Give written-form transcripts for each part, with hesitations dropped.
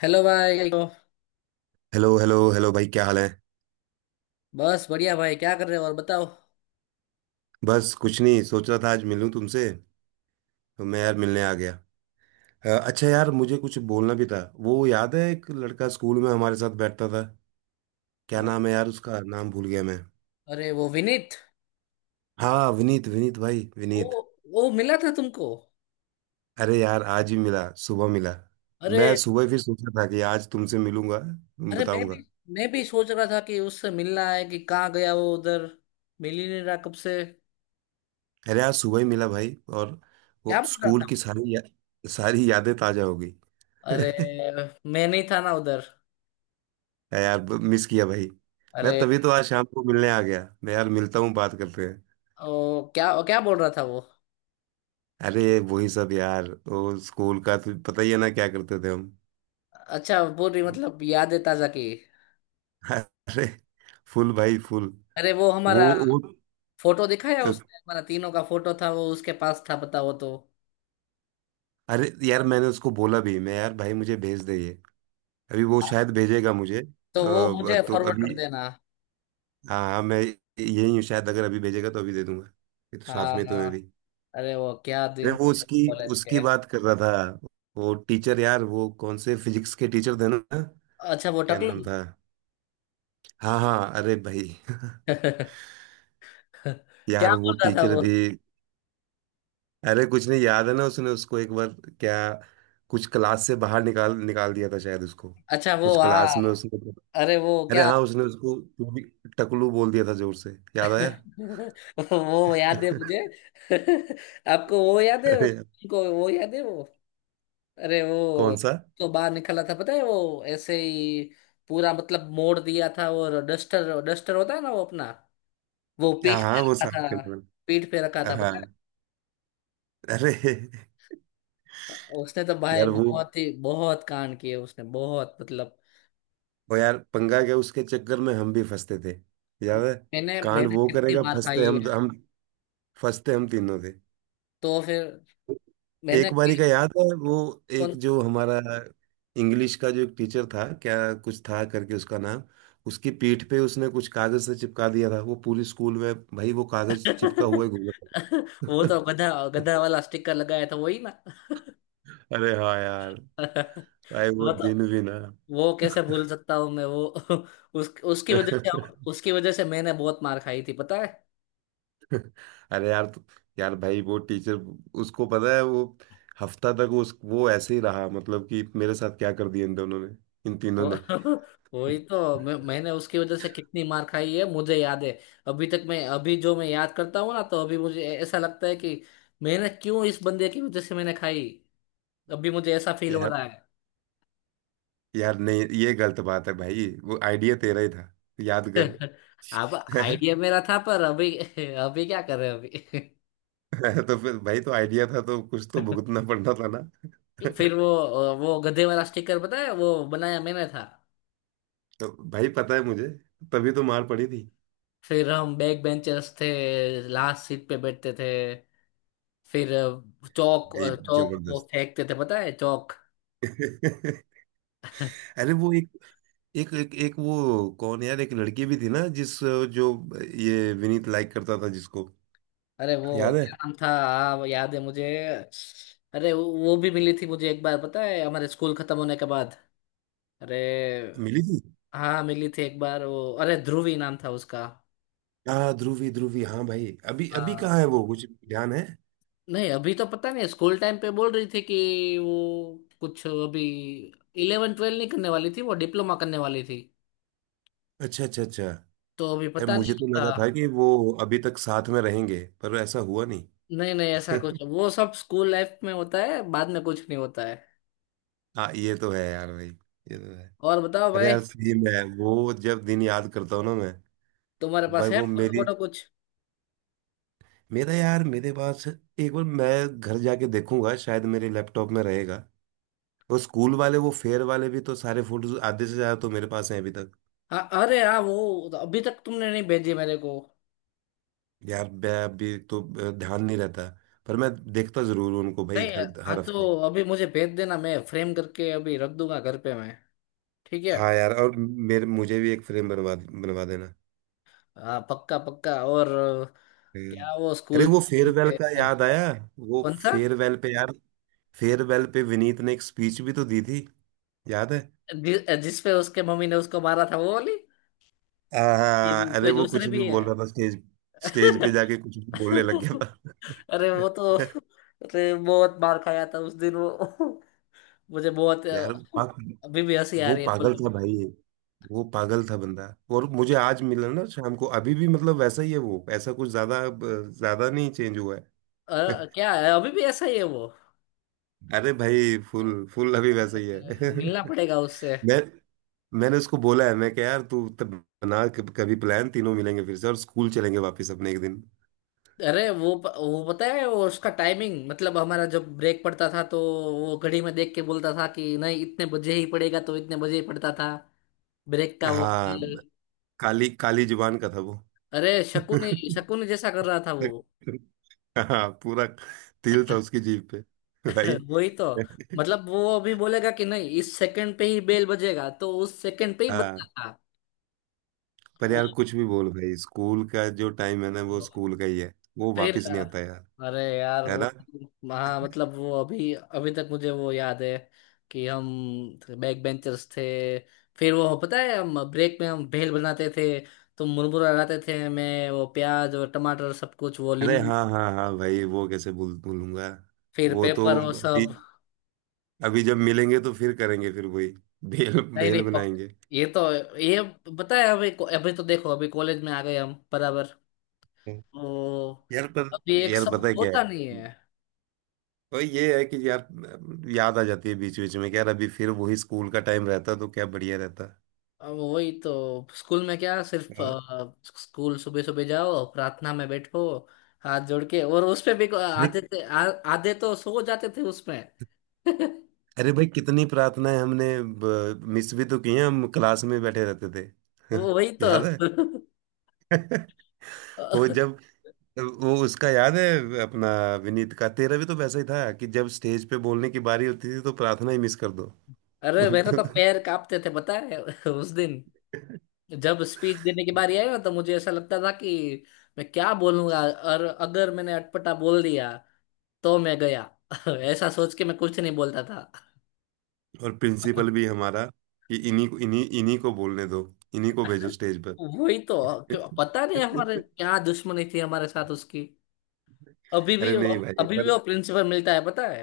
Hello भाई। तो hello hello hello भाई, क्या हाल है। बस बढ़िया भाई। क्या कर रहे हो और बताओ। बस कुछ नहीं, सोच रहा था आज मिलूं तुमसे, तो मैं यार मिलने आ गया। अच्छा यार, मुझे कुछ बोलना भी था। वो याद है, एक लड़का स्कूल में हमारे साथ बैठता था। क्या ओ, नाम है यार, उसका नाम भूल गया मैं। अरे वो विनीत। हाँ विनीत, विनीत भाई ओ, विनीत। वो मिला था तुमको? अरे यार आज ही मिला, सुबह मिला। अरे, मैं सुबह ही फिर सोचा था कि आज तुमसे मिलूंगा, तुम अरे मैं भी बताऊंगा। मैं भी सोच रहा था कि उससे मिलना है कि कहाँ गया वो उधर। मिल ही नहीं रहा कब से। अरे आज सुबह ही मिला भाई, और क्या वो बोल रहा स्कूल था? की सारी यादें ताजा हो गई। अरे मैं नहीं था ना उधर। है यार, मिस किया भाई। मैं अरे। तभी तो आज शाम को मिलने आ गया, मैं यार मिलता हूँ, बात करते हैं। ओ, क्या क्या बोल रहा था वो? अरे वही सब यार, वो स्कूल का तो पता ही है ना, क्या करते थे हम। अच्छा, पूरी मतलब यादें ताजा की। अरे फुल भाई फुल। अरे वो वो हमारा वो फोटो दिखाया उसने, हमारा तीनों का फोटो था वो, उसके पास था, पता वो तो। अरे यार, मैंने उसको बोला भी, मैं यार भाई मुझे भेज दे ये। अभी वो शायद भेजेगा मुझे तो वो मुझे तो फॉरवर्ड अभी, कर देना। हाँ हाँ, मैं यही हूँ, शायद अगर अभी भेजेगा तो अभी दे दूंगा। ये तो साथ में तो हाँ। मैं भी। अरे वो क्या अरे दिन वो थे उसकी कॉलेज उसकी के। बात कर रहा था। वो टीचर यार, वो कौन से फिजिक्स के टीचर थे ना, अच्छा वो क्या नाम टकलू। था। हाँ हाँ अरे भाई। क्या यार वो बोल रहा था टीचर वो? भी। अरे कुछ नहीं, याद है ना उसने उसको एक बार, क्या, कुछ क्लास से बाहर निकाल निकाल दिया था शायद उसको, अच्छा वो, कुछ क्लास में हाँ। उसने। अरे वो अरे क्या। हाँ उसने उसको टकलू बोल दिया था, जोर से। याद आया। वो याद है मुझे। आपको वो याद है, अरे यार, उनको वो याद है वो। अरे वो कौन सा। तो बाहर निकला था, पता है वो ऐसे ही पूरा मतलब मोड़ दिया था। और डस्टर, होता है ना वो अपना, वो हाँ पीठ पे हाँ, वो रखा साफ था। करने वाला। पीठ पे रखा था। हाँ। अरे। उसने तो भाई यार वो बहुत ही बहुत कांड किए उसने, बहुत मतलब। वो यार, पंगा क्या उसके चक्कर में हम भी फंसते थे। याद है। मैंने कांड मैंने वो कितनी करेगा, मार खाई है। फंसते हम तीनों थे। तो फिर मैंने एक बारी कि- का याद है वो, कौन। एक जो हमारा इंग्लिश का जो एक टीचर था क्या, कुछ था करके उसका नाम, उसकी पीठ पे उसने कुछ कागज से चिपका दिया था, वो पूरी स्कूल में भाई वो कागज चिपका हुआ ही घूम रहा वो तो गधा था। गधा वाला स्टिकर लगाया था, वही ना। अरे हाँ यार, भाई वो वो तो दिन भी ना। वो कैसे भूल सकता हूँ मैं वो। उसकी वजह से, उसकी वजह से मैंने बहुत मार खाई थी, पता है। अरे यार तो, यार भाई वो टीचर, उसको पता है वो हफ्ता तक उस वो ऐसे ही रहा, मतलब कि मेरे साथ क्या कर दिया इन दोनों ने, इन तीनों ने। वो- वही तो मैंने उसकी वजह से कितनी मार खाई है, मुझे याद है अभी तक। मैं अभी जो मैं याद करता हूँ ना, तो अभी मुझे ऐसा लगता है कि मैंने क्यों इस बंदे की वजह से मैंने खाई। अभी मुझे ऐसा फील हो यार, रहा है। यार नहीं ये गलत बात है भाई, वो आइडिया तेरा ही था, याद अब कर। आइडिया मेरा था, पर अभी अभी क्या कर रहे हैं। तो फिर भाई, तो आइडिया था तो कुछ तो अभी भुगतना पड़ना था ना। फिर वो गधे वाला स्टिकर पता है वो बनाया मैंने था। तो भाई पता है मुझे, तभी तो मार पड़ी थी फिर हम बैक बेंचर्स थे, लास्ट सीट पे बैठते थे। फिर चौक, भाई, चौक वो जबरदस्त। फेंकते थे पता है चौक। अरे वो एक, एक वो कौन यार, एक लड़की भी थी ना, जिस, जो, ये विनीत लाइक करता था जिसको। अरे वो याद है, क्या नाम था, हाँ, वो याद है मुझे। अरे वो भी मिली थी मुझे एक बार पता है, हमारे स्कूल खत्म होने के बाद। अरे मिली थी। हाँ मिली थी एक बार वो, अरे ध्रुवी नाम था उसका। हाँ ध्रुवी ध्रुवी, हाँ भाई अभी अभी हाँ, कहाँ है वो, कुछ ध्यान है। नहीं अभी तो पता नहीं। स्कूल टाइम पे बोल रही थी कि वो कुछ अभी इलेवन ट्वेल्व नहीं करने वाली थी, वो डिप्लोमा करने वाली थी। अच्छा अच्छा अच्छा। यार तो अभी पता नहीं मुझे तो था। लगा था कि वो अभी तक साथ में रहेंगे, पर ऐसा हुआ नहीं। नहीं नहीं, ऐसा कुछ वो सब स्कूल लाइफ में होता है, बाद में कुछ नहीं होता है। हाँ, ये तो है यार भाई, ये तो है। और बताओ अरे भाई। यार सेम है, वो जब दिन याद करता हूँ ना मैं। तुम्हारे भाई पास है वो फोटो मेरी, वोटो कुछ? मेरा यार, मेरे पास एक बार मैं घर जाके देखूंगा, शायद मेरे लैपटॉप में रहेगा। वो स्कूल वाले वो फेयर वाले भी तो सारे फोटोज आधे से ज्यादा तो मेरे पास हैं अभी तक। हाँ, अरे हाँ वो अभी तक तुमने नहीं भेजी मेरे को। यार मैं अभी तो ध्यान नहीं रहता, पर मैं देखता जरूर हूँ उनको भाई, नहीं। हर हाँ हर हफ्ते। तो अभी मुझे भेज देना, मैं फ्रेम करके अभी रख दूंगा घर पे मैं। ठीक है। हाँ यार, और मेरे मुझे भी एक फ्रेम बनवा बनवा देना। हाँ पक्का पक्का। और हम्म। क्या वो अरे स्कूल। वो फेयरवेल का याद आया, वो कौन सा। फेयरवेल पे यार, फेयरवेल पे विनीत ने एक स्पीच भी तो दी थी, याद है। जिस पे उसके मम्मी ने उसको मारा था वो वाली? ये हाँ, अरे कोई वो कुछ दूसरे भी भी है? बोल रहा था स्टेज स्टेज पे जाके कुछ भी बोलने लग गया अरे वो तो। था। अरे बहुत मार खाया था उस दिन वो। मुझे बहुत यार अभी भी हंसी आ वो रही है पागल बोलो। था भाई, वो पागल था बंदा। और मुझे आज मिला ना शाम को, अभी भी मतलब वैसा ही है वो, ऐसा कुछ ज्यादा नहीं चेंज हुआ है। क्या है, अभी भी ऐसा ही है वो? अरे भाई फुल फुल अभी वैसा ही है। मिलना पड़ेगा उससे। मैं, मैंने उसको बोला है, मैं क्या यार तू तब बना कभी प्लान, तीनों मिलेंगे फिर से और स्कूल चलेंगे वापस अपने एक दिन। अरे वो पता है वो उसका टाइमिंग, मतलब हमारा जब ब्रेक पड़ता था, तो वो घड़ी में देख के बोलता था कि नहीं इतने बजे ही पड़ेगा, तो इतने बजे ही पड़ता था ब्रेक का, वो हाँ, बिल। काली काली जुबान का था वो। अरे शकुनी, शकुनी जैसा कर रहा था वो। हाँ पूरा, तिल था उसकी जीभ पे भाई। वही तो मतलब वो अभी बोलेगा कि नहीं इस सेकंड पे ही बेल बजेगा, तो उस सेकंड पे ही बजता हाँ, था। पर यार कुछ भी बोल भाई, स्कूल का जो टाइम है ना, वो ओ, स्कूल का ही है, वो फिर वापस नहीं आता यार। अरे यार है ना। हाँ मतलब वो अभी, अभी तक मुझे वो याद है कि हम बैक बेंचर्स थे। फिर वो पता है हम ब्रेक में हम भेल बनाते थे। तो मुरमुरा लगाते थे मैं, वो प्याज और टमाटर सब कुछ, वो अरे नींबू, हाँ हाँ हाँ भाई, वो कैसे भूलूंगा। फिर वो तो पेपर, वो अभी सब। अभी जब मिलेंगे तो फिर करेंगे फिर वही भेल नहीं भेल नहीं, पक, बनाएंगे। ये तो, ये पता है अभी, अभी तो देखो अभी कॉलेज में आ गए हम बराबर। तो यार पर, अभी एक यार सब पता है क्या है, होता नहीं है। तो ये है कि यार, याद आ जाती है बीच बीच में, कि यार अभी फिर वही स्कूल का टाइम रहता तो क्या बढ़िया रहता। अब वही तो स्कूल में क्या, सिर्फ हाँ। स्कूल सुबह सुबह जाओ, प्रार्थना में बैठो हाथ जोड़ के, और उसपे भी अरे आधे थे आधे तो सो जाते थे उसमें। अरे भाई, कितनी प्रार्थनाएं हमने मिस भी तो की हैं, हम क्लास में बैठे रहते थे। वो वही तो। याद है। वो जब, वो उसका याद है अपना, विनीत का, तेरा भी तो वैसा ही था कि जब स्टेज पे बोलने की बारी होती थी तो प्रार्थना ही मिस कर दो। अरे मेरे तो पैर कांपते थे पता है, उस दिन जब स्पीच देने की बारी आई ना, तो मुझे ऐसा लगता था कि मैं क्या बोलूंगा, और अगर मैंने अटपटा बोल दिया तो मैं गया। ऐसा सोच के मैं कुछ नहीं बोलता और था। प्रिंसिपल भी हमारा कि इन्हीं को, इन्हीं इन्हीं को बोलने दो, इन्हीं को भेजो स्टेज वही तो, क्यों पर। पता नहीं हमारे क्या दुश्मनी थी हमारे साथ उसकी। अभी अरे भी वो, नहीं भाई अभी भी पर, वो प्रिंसिपल मिलता है पता है।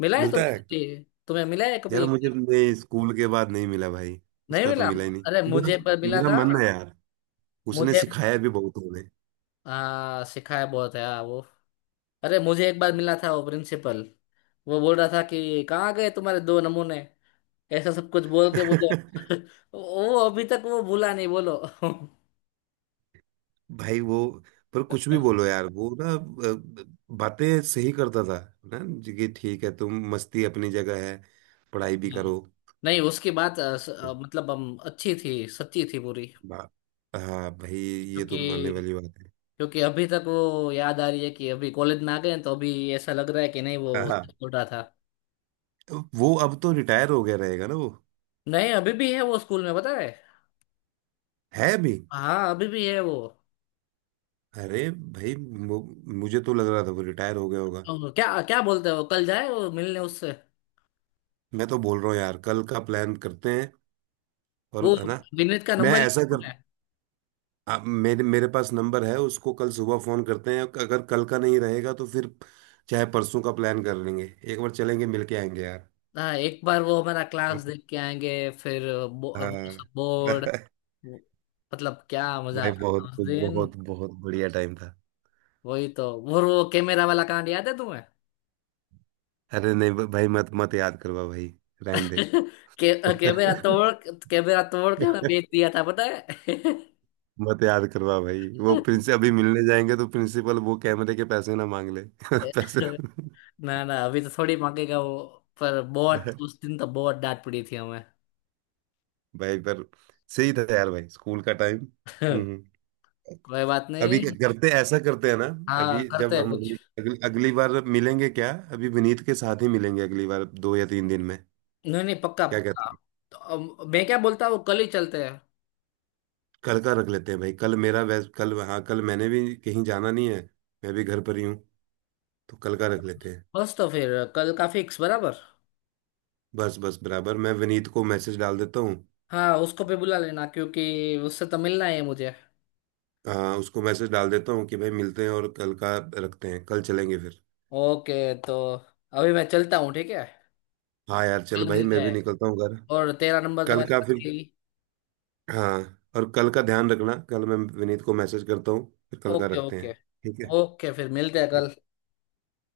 मिला है मिलता तुम्हें है, कभी? तुम्हें मिला है कभी यार एक मुझे बार? नहीं, स्कूल के बाद नहीं मिला भाई, नहीं उसका तो मिला। मिला ही नहीं अरे मुझे एक मेरा। बार मिला मेरा था। मन है यार, उसने मुझे, सिखाया भी बहुत हमें। हाँ, सिखाया बहुत है, हाँ वो। अरे मुझे एक बार मिला था वो प्रिंसिपल। वो बोल रहा था कि कहाँ गए तुम्हारे दो नमूने, ऐसा सब कुछ बोल के बोलो। वो अभी तक वो भूला नहीं बोलो। भाई वो, पर कुछ भी बोलो यार वो ना बातें सही करता था, ना जी, कि ठीक है तुम मस्ती अपनी जगह है, पढ़ाई भी नहीं करो। नहीं, उसकी बात मतलब हम, अच्छी थी, सच्ची थी पूरी। बा- हाँ भाई, ये तो मानने क्योंकि, वाली बात क्योंकि अभी तक वो याद आ रही है कि अभी कॉलेज में आ गए हैं, तो अभी ऐसा लग रहा है कि नहीं है। वो छोटा था। तो वो अब तो रिटायर हो गया रहेगा ना वो। नहीं अभी भी है वो स्कूल में पता है। है भी। हाँ अभी भी है वो। अरे भाई मुझे तो लग रहा था वो रिटायर हो गया होगा। तो क्या क्या बोलते हैं, वो कल जाए वो मिलने उससे। मैं तो बोल रहा हूँ यार कल का प्लान करते हैं, और वो है ना। विनीत का मैं नंबर ऐसा लेना कर, है। मेरे मेरे पास नंबर है, उसको कल सुबह फोन करते हैं, अगर कल का नहीं रहेगा तो फिर चाहे परसों का प्लान कर लेंगे, एक बार चलेंगे मिलके आएंगे यार। हाँ एक बार वो हमारा क्लास देख के आएंगे। फिर वो हाँ। सब बोर्ड, वो, मतलब क्या मजा भाई आता था बहुत उस दिन। बहुत बहुत बढ़िया टाइम था। वही तो, वो कैमरा वाला कांड याद है तुम्हें? अरे नहीं भाई, मत मत याद करवा भाई, रहने दे। के, कैमरा तोड़, कैमरा तोड़ के मैं बेच दिया था पता है। मत याद करवा भाई, वो प्रिंस अभी मिलने जाएंगे तो प्रिंसिपल वो कैमरे के पैसे ना मांग ले। पैसे। ना ना अभी तो थोड़ी मांगेगा वो। पर बहुत, उस दिन तो बहुत डांट पड़ी थी हमें। भाई पर सही था यार भाई, स्कूल का टाइम। कोई बात अभी क्या नहीं। करते, ऐसा करते हैं ना, हाँ अभी करते जब हैं हम कुछ। अगली बार मिलेंगे, क्या अभी विनीत के साथ ही मिलेंगे अगली बार, 2 या 3 दिन में। नहीं नहीं पक्का क्या पक्का। कहते हैं। तो अब मैं क्या बोलता हूँ, कल ही चलते हैं। कल का रख लेते हैं भाई, कल मेरा वैस कल, हाँ कल मैंने भी कहीं जाना नहीं है, मैं भी घर पर ही हूँ, तो कल का रख लेते हैं। बस तो फिर कल का फिक्स बराबर। बस बस बराबर, मैं विनीत को मैसेज डाल देता हूँ। हाँ उसको भी बुला लेना, क्योंकि उससे तो मिलना है मुझे। हाँ उसको मैसेज डाल देता हूँ, कि भाई मिलते हैं और कल का रखते हैं, कल चलेंगे फिर। ओके, तो अभी मैं चलता हूँ ठीक है। हाँ यार चल कल भाई, मिलते मैं भी हैं, निकलता हूँ घर। और तेरा नंबर तो कल मेरे का पास फिर। है ही। हाँ, और कल का ध्यान रखना, कल मैं विनीत को मैसेज करता हूँ फिर, कल का ओके रखते ओके। हैं। ठीक है। ओके फिर मिलते हैं ठीक। कल।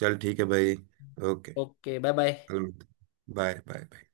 चल ठीक है भाई। ओके। Okay bye bye. कल मिलते हैं, बाय बाय।